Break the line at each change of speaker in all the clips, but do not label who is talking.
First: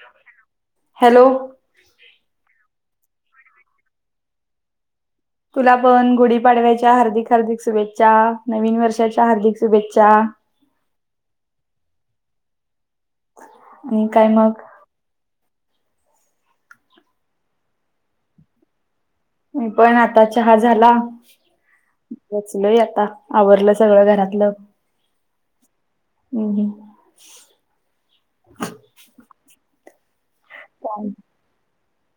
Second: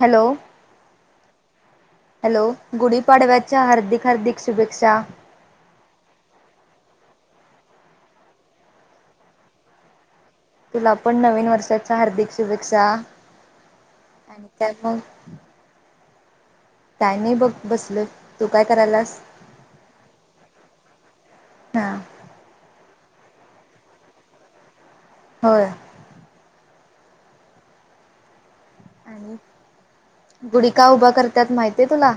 Hello.
Hello
hello, गुढीपाडव्याच्या हार्दिक हार्दिक शुभेच्छा.
तुला पण गुढीपाडव्याच्या हार्दिक हार्दिक शुभेच्छा, नवीन वर्षाच्या हार्दिक शुभेच्छा.
तुला पण नवीन वर्षाच्या हार्दिक शुभेच्छा, आणि काय मग, काय नाही बघ, बसलोय, तू काय करायलीस
मी पण आता चहा झाला.
हा
बसलोय आता, आवरलं सगळं घरातलं.
होय
हम्म
आणि, गुढी का उभा करत्यात माहितीये का तुला.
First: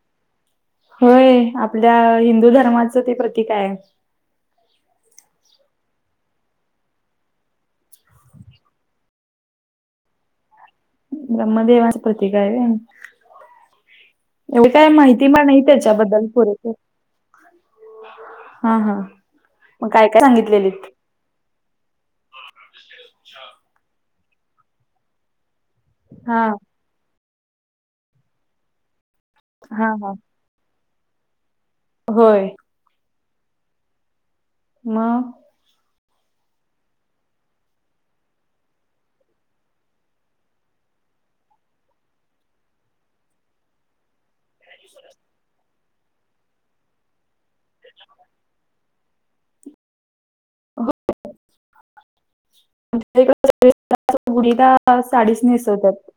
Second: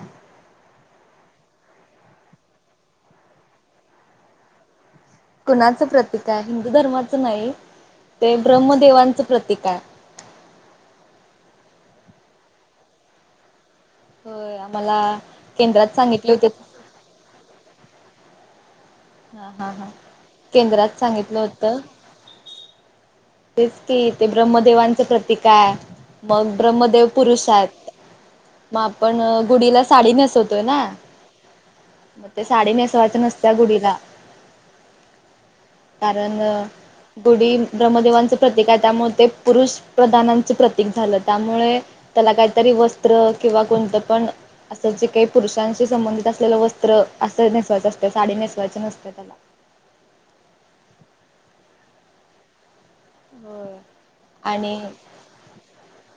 होय, आपल्या हिंदू धर्माचं ते प्रतीक आहे.
कुणाचं प्रतीक आहे, हिंदू धर्माचं नाही ते ब्रह्मदेवांचं प्रतीक आहे.
ब्रह्मदेवाचं प्रतीक आहे व्हय
होय
एवढी काय
आम्हाला
माहिती मला नाही
केंद्रात
त्यांच्याबद्दल
सांगितले होते
पुरेपुर. हा हा,
हा हा हा
मग काय काय सांगितलेले.
केंद्रात सांगितलं होतं
अच्छा
तेच कि, ते ब्रह्मदेवांच प्रतीक आहे,
हा
मग ब्रह्मदेव पुरुष आहेत मग आपण गुढीला
हा हा
साडी नेसवतोय ना, मग ते
होय
साडी नेसवायच नसत्या गुढीला.
मग.
कारण गुढी ब्र देवांच प्रतीक आहे त्यामुळे ते पुरूष प्रधानांचं प्रतीक झालं, त्यामुळे त्याला काहीतरी वस्त्र किंवा कोणत पण अस जे काही पुरुषांशी संबंधित असलेल वस्त्र असं नेसवायच असत साडी नेसायची नसते त्याला
हो
होय आणि
गुढीदासऽ [unintelligible] साडीच नेसवतात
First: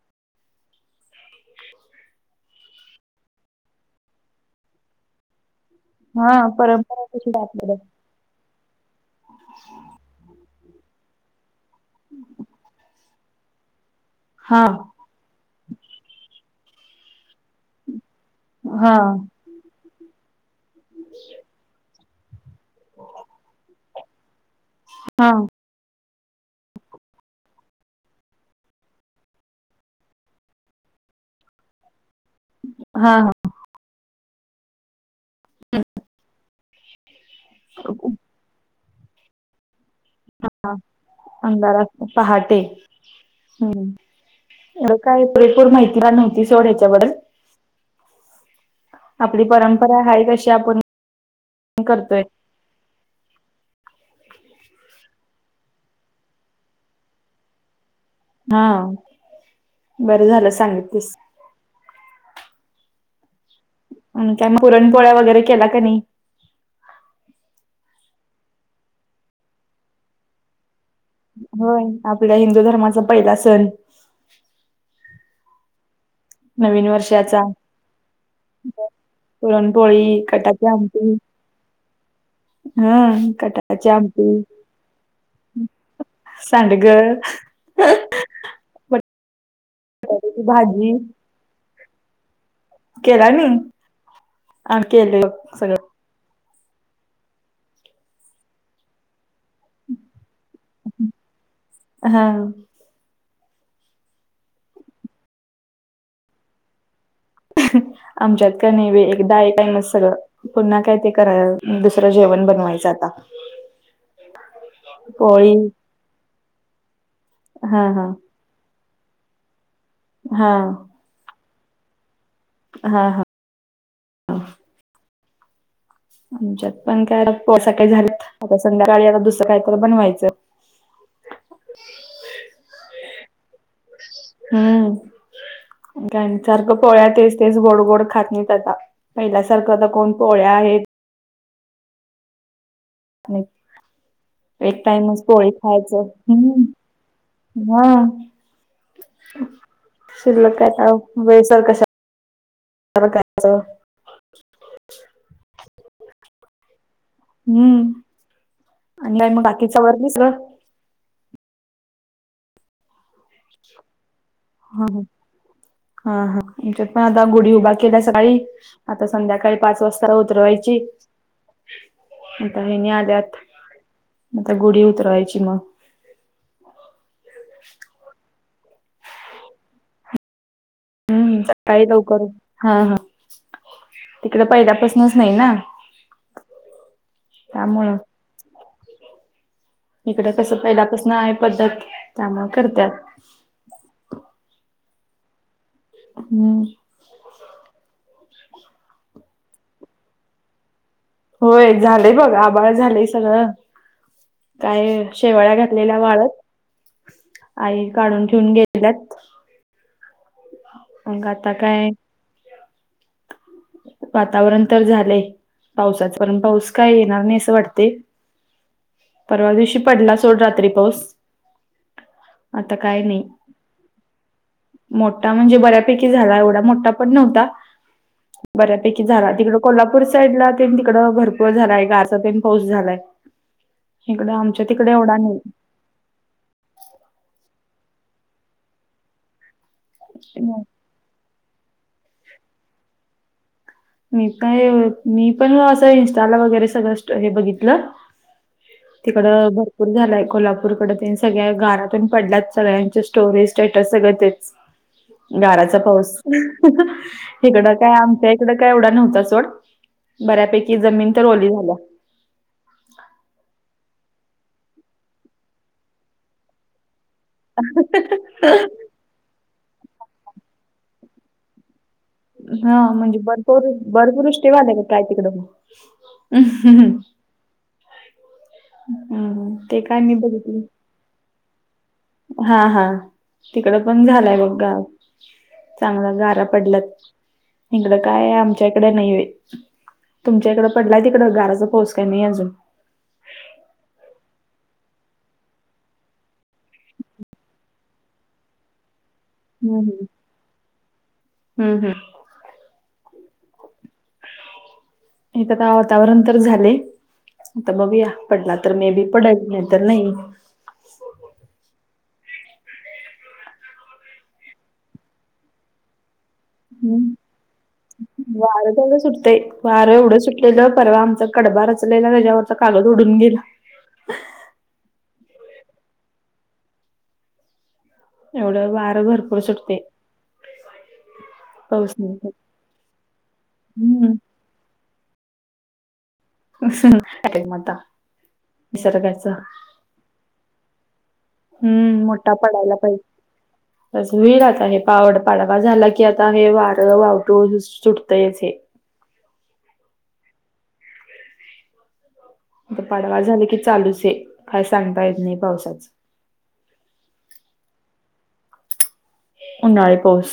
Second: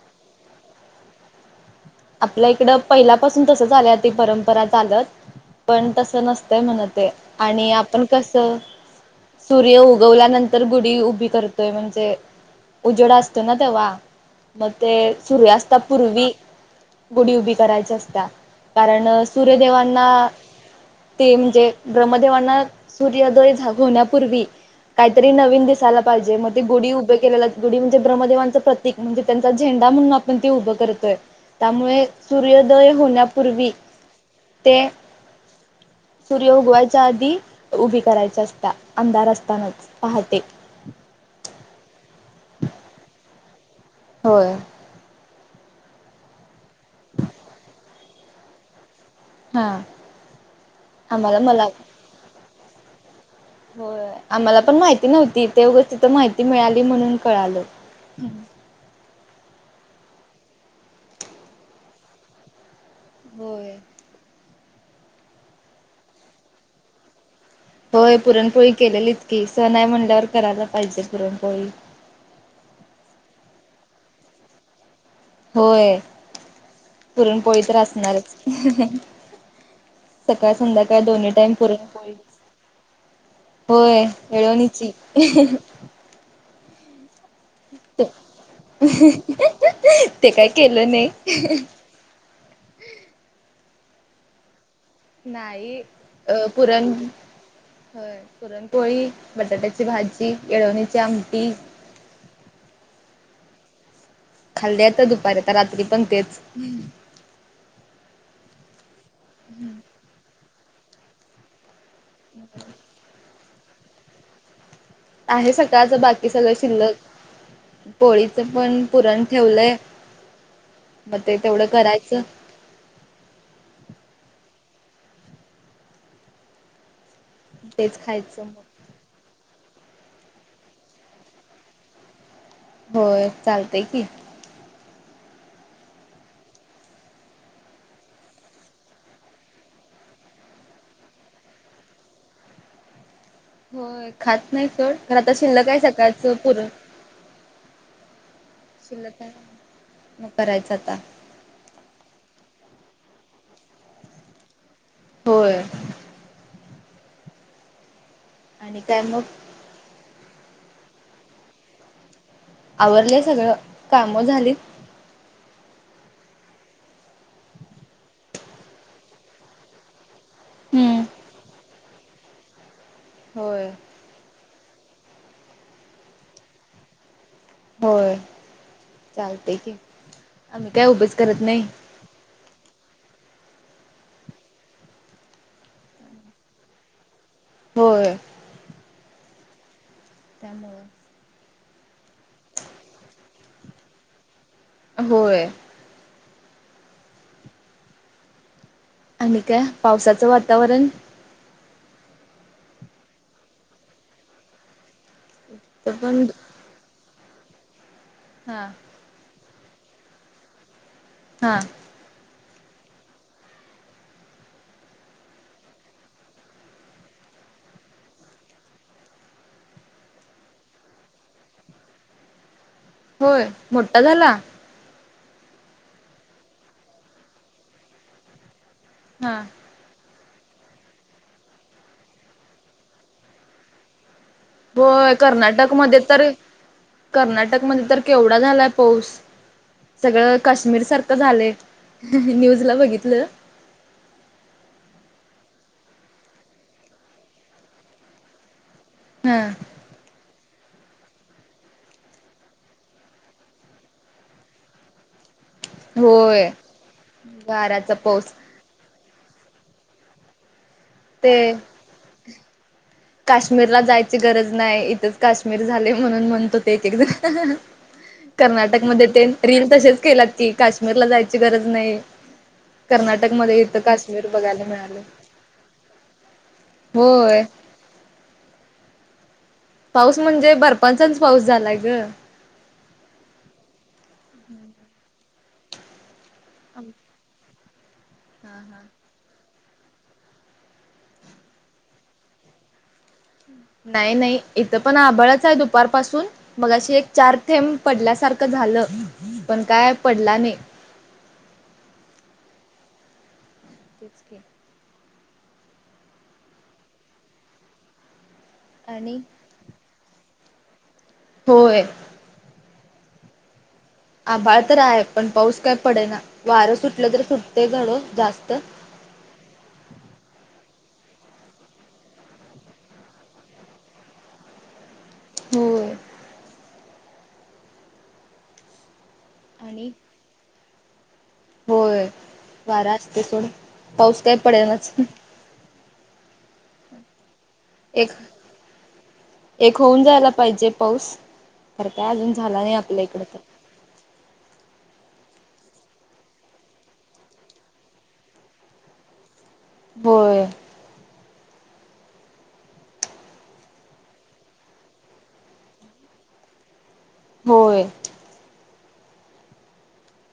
आपल्या इकड पहिल्यापासुन तस आल्या ती परंपरा चालत पण तस
हा
नसतय म्हण
परंपरा
ते
कशी
आणि
आपल्याकडे
आपण कस सुर्य उगवल्यानंतर गुढी उभी करत तोय म्हणजे उजेड असतो ना तेव्हा
हा
मग ते सुर्यास्ता पुर्वी गुढी उभी करायच असत्या
हा
कारण सुर्यदेवांना ते म्हणजे ब्रह्मदेवांना सुर्योदय झाग होन्या पुर्वी काही
हा
तरी नवीन दिसायला पाहिजे मग ते गुढी उभे केलेला गुढी म्हणजे ब्रमदेवांच प्रतीक म्हणजे त्यांचा झेंडा म्हणुन पण ते उभ करतोय त्यामुळे सुर्योदय
हा हा
होण्यापुर्वी ते सुर्य उगवायच्या आधी उभी करायची असत्या अंधार असतानाच पहाटे
हं अंंधारात पहाटे हम्म
होय
एवढी काय पुरेपुर माहिती नव्हती सोड ह्याच्या बद्दल आपली
हा
परंपरा आहे तशी आपण
आम्हाला मला
करतोय
[inaudible] होय आम्हाला पण माहिती नव्हती ते उगच तिथुन माहिती मिळाली म्हणुन कळाल
हां बरं झाल सांगितलीस
होय
अन् काय पुरणपोळ्या वगैरे केला का नाही
होय पुरणपोळी केलेलीच की सण हाय म्हणल्यावर करायला पाहिजे पुरणपोळी.
होय आपल्या हिंदु धर्माचा पहिला सण
होय
नवीन वर्षाचा
पुरणपोळी तर असणारच हं
पुरणपोळी
सकाळ
कटाची
संध्याकाळ
आमटी
दोन्ही टाईम पुरणपोळी
हा कटाची
होय
आमटी
येळवणीची
सांडग
ते
बटाट्याची
काय केल
भाजी
नाही
केला नाही [unintelligible]
नाही अं पुरन होय पुरणपोळी, बटाट्याची भाजी, येळवणीची आमटी
हां हां
खाल्ली आता दुपारी आता रात्री पण तेच
आमच्यात कानी एक [unintelligible] सगळ पुन्हा काय ते करा दुसरं जेवण बनवायच आता
आहे
पोळी
सकाळच बाकी सगळ शिल्लक
हा हा
पोळीच पण पुरण ठेवलय
हां
मग ते तेवढ करायच
हां हां आमच्यात पण काय सकाळी
तेच
झालेत
खायचं
आता
मग
संध्याकाळी आता दुसर काय तरी बनवायचं
होय चालते की
हां सारखं पोळ्या तेच ते गोड गोड खात नाहीत आता पहिल्यासारखं आता कोण पोळ्या हे
होय खात नाही
एक
सोड खरं
टाइमच
आता
पोळी
शिल्लक आहे
खायच हू
सकाळचं पुरण
हू
शिल्लक आहे मग
शिल्लक
करायचं आता
काय तर [unintelligible]
होय
हू
आणि काय मग
आणलाय म बाकीचा वर [unintelligible]
आवरलस
हा हू हा हा आमच्यात पण आता गुढी उभा केल्या सकाळी, आता संध्याकाळी पाच वाजता उतरवाय ची
हम्म
हेणी आल्यात
होय
आता गुढी उतरवायची मग
होय चालते की [unintelligible]
हम्म
नाही
सकाळी लवकर उठ हा हा तिकड पहिल्यापासनच नाही ना त्यामुळ
होय
इकडं कसं
त्यामुळं
पहिल्यापासन आहे पद्धत त्यामूळ करत्यात.
होय
हम्म
आणि काय पावसाचं वातावरण
होय झालंय बघ आबाळ झालंय सगळं, काय शेवाळ्या
तर
घातलेल्या
पण
वाळत आई काढून ठेऊन
हां
गेल्यात मग आता
हां
काय वातावरण तर झालंय पावसाच पण पाऊस काय येणार नाही असं वाटते परवा दिवशी पडला सोड रात्री पाऊस आता काय नाही
होय मोठा झाला
मोठा म्हणजे बऱ्यापैकी झाला एवढा मोठा पण नव्हता बऱ्यापैकी झाला
हा
तिकड कोल्हापूर साईड ला तेन तिकड भरपूर झालाय गारचा तेन पाऊस झालाय इकड आमच्या तिकडे
होय
एवढा नाही
कर्नाटक मध्ये तर कर्नाटक मध्ये तर केवढा झालाय पाऊस सगळं काश्मीर सारखं झालंय न्यूजला बघितलं
मी काय मी पण असं इन्स्टाला वगैरे सगळं हे बघितलं.
हा
तिकडं बर पूर झालाय कोल्हापूरकड तेन सगळ्या गारा तेन पडल्यात सगळ्यांचे स्टोरी स्टेटस सगळं तेच गाराचा पाऊस
होय
हीकडं काय
गाराचा
आमच्या
पाऊस
हिकडं काय एवढा नव्हता सोड बऱ्यापैकी जमीन तर
ते
ओली झाल्या.
काश्मीरला जायची गरज नाही इथंच काश्मीर झाले म्हणून म्हणतो. ते एकीकड कर्नाटकमध्ये तेन रील तशेच केल्यात की काश्मीरला जायची गरज नाही.
हा म्हणजे
कर्नाटकमध्ये
भरपूर
इथं काश्मीर
बर्फवृष्टी
बघायला
व्हाल्या काय
मिळालं
काय तिकडं [unintelligible]
होय
हू हू
पाऊस म्हणजे बर्फाचाचं पाऊस झालाय ग
हा हा हिकड पण झालंय बघ गा चांगलं गारा
हा
पडल्यात इकडं काय आमच्या
हा
इकड नाही बाई तुमच्या इकडं पडलाय तिकड गाराचा पाऊस काय नाही अजून
नाही नाही, इथं पण आभाळच आहे दुपारपासून मगाशी एक, चार थेंब पडल्यासारखं झालं, पण काय पडला नाही.
हं हं
तेच की,
इथ काय वातावरण तर झालंय. आता बघूया पडला तर, तर मेबी
आणि
पडल. नाही तर नाही.
होय आभाळ तर आहे पण पाऊस काय पडेना वारं सुटलं तरी सुटतय थोडं जास्त
हो ग सुटतय वारं एवढं सुटलेलं परवा, आमचा कडबा रचलेला त्याच्यावरच कागद उडून गेला.
होय
एवढं वारं भरपूर सुटतंय.
आणि होय वारा असते सोड
हम्म
पाऊस काय पडेनाच
काय मग आता?
एक
निसर्गाच
एक होऊन जायला पाहिजे पाऊस, तर
हम्म
काय अजून
मोठा
झाला नाही
पडायला पाहिजे.
आपल्या इकड तर
होईल आता हे पावड पाडवा झाला की आता हे वारं वावटूळ सुटतंयच हे आता
होय
पाडवा झाले की, चालूच आहे काय सांगता येत नाही पावसाच
होय
उन्हाळी पाऊस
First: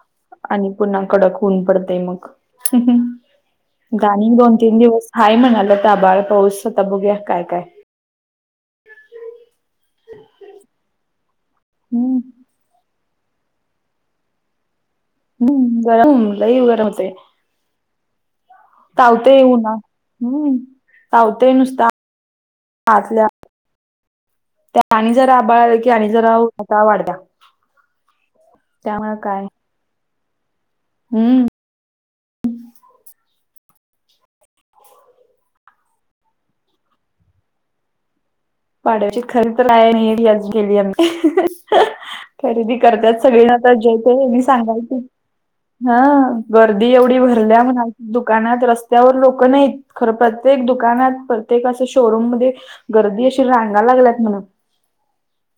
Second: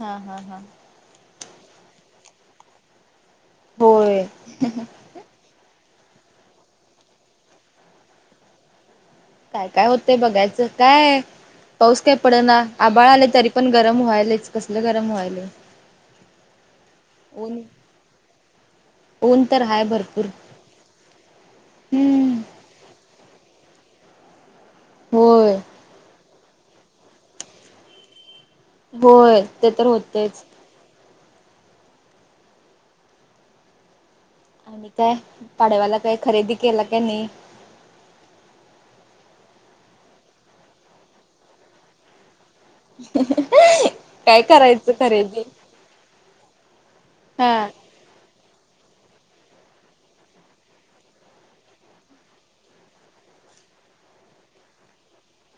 हा हा हा
आणि पुन्हा कडक ऊन पडतेय मग
होय
आणि दोन, तीन दिवस हाय म्हणायलेत आभाळ पाऊस आता बघुया काय काय?
काय काय होतंय बघायचं काय? पाऊस काय
हम्म
पडना. आभाळ आले तरी पण गरम व्हायलच कसले गरम व्हायल.
हं गरम लय गरम होतंय.
ऊन
तावतय
ऊन तर
ना
हाय भरपूर
हं तावतय नुसता
हम्म
आतल्या त्या आणि जरा
होय
आभाळ आलं कि आणि जरा [inaudible] उष्णता वाढत्या त्यामुळे
होय ते तर होतंच
हं
आणि काय पाडव्याला काय खरेदी केला कि नाही?
पाडव्याची खरी तर काय नाही आजुन आम्ही खरेदी करतात सगळी ना तर जय
काय
ते
करायचं
सांगालती
खरेदी
हं गर्दी एवढी
हा
भरल्या म्हणा दुकानात, रस्त्यावर लोक नाहीत खरं प्रत्येक दुकानात प्रत्येक असं शोरूम मध्ये गर्दी अशी रांगा लागल्यात म्हण,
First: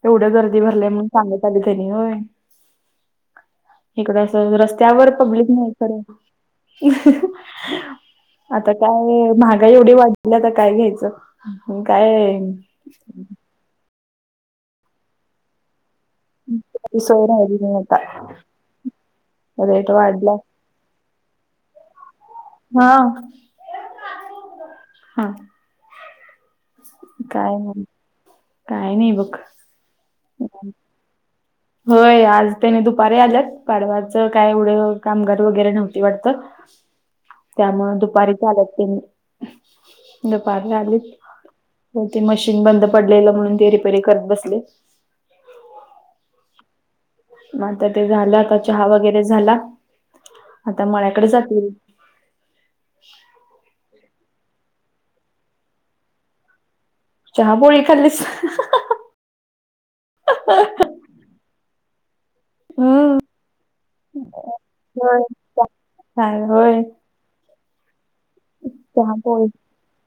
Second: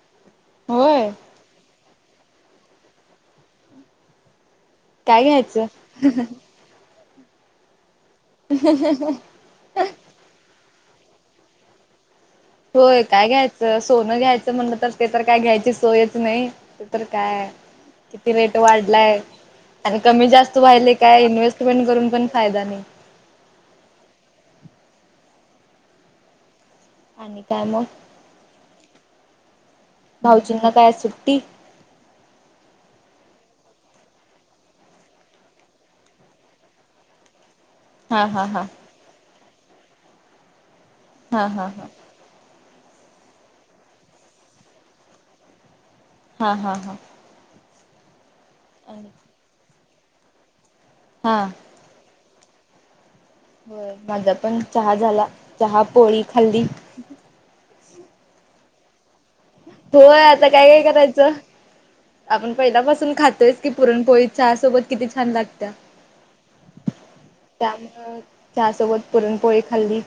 तेवढे गर्दी भरले म्हणून
होय
सांग काली कनी होय इकडं असं रस्त्यावर
काय
पब्लिक
घ्यायचं
नाही इकडे आता काय महागाई एवढी वाढलीय तर काय घ्यायचं काय?
होय काय घ्यायचं? सोनं घ्यायचं म्हणतच ते तर काय घ्यायची सोयच नाही ते
ती
तर
सोय
काय आहे
राहिली नाही
किती
आता
रेट वाढलाय?
रेट
आणि कमी
वाढला
जास्त व्हायलंय काय इन्व्हेस्टमेंट करून पण फायदा नाही.
हा हा काय मग? काय नाही बघ.
भाऊजींना काय सुट्टी?
होय आज त्यांनी दुपारी आल्यात, पाडवाचं काय एवढं कामगार वगैरे नव्हते वाटतं? त्यामुळं
हा हा
दुपारीचं
हा
आलेत ते नी दुपारनं आलेत.
हा हा.
ते मशीन बंद पडलेलं म्हणून ते रिपेरी करत बसले.
हा हा हा.
मग आता ते झालं आता चहा
आणि
वगैरे झाला. आता मळ्याकडे
हा
जातील.
होय माझा पण चहा झाला. चहा पोळी खाल्ली.
चहा पोळी खाल्लीस.
होय आता काय काय करायचं. आपण पहिल्यापासून
हम्म
खातोयचं की पुरणपोळी चहा सोबत किती
होय
छान लागत्या.
काय होय.
त्यामुळं चहा सोबत पुरणपोळी खाल्ली.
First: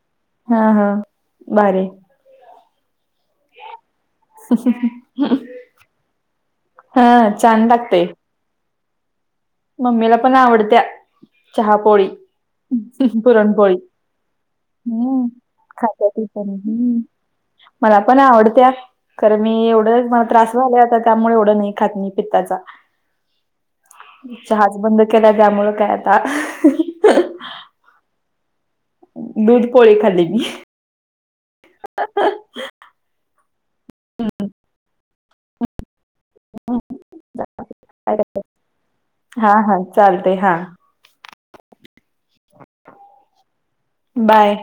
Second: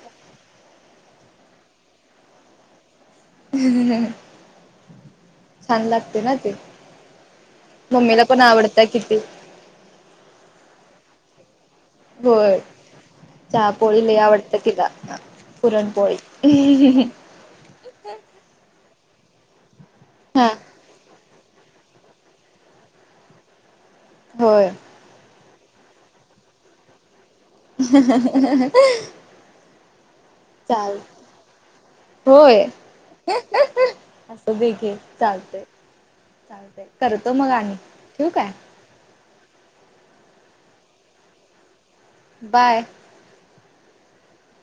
हा हा भारी.
छान लागते ना ते,
हा छान लागते
मम्मीला पण आवडतंय किती.
मम्मीला पण आवडत्या चहापोळी.
होय. चहा पोळी लई आवडत्या तिला
हम्म खाते
पुरणपोळी.
ती पण हम्म मला पण आवडत्या खरं मी एवढं मला
हा
त्रास व्हायले आता त्यामुळे एवढं नाही खात मी पित्ताचा.
होय
चहाचं बंद केलाय त्यामुळं काय आता?
[unintelligible]
दूध पोळी खाल्ली मी.
चाल होय? असू दे की चालतंय. चालतंय करतो मग आणि, ठेऊ काय?
हा हा चालतंय हा.
बाय.
बाय.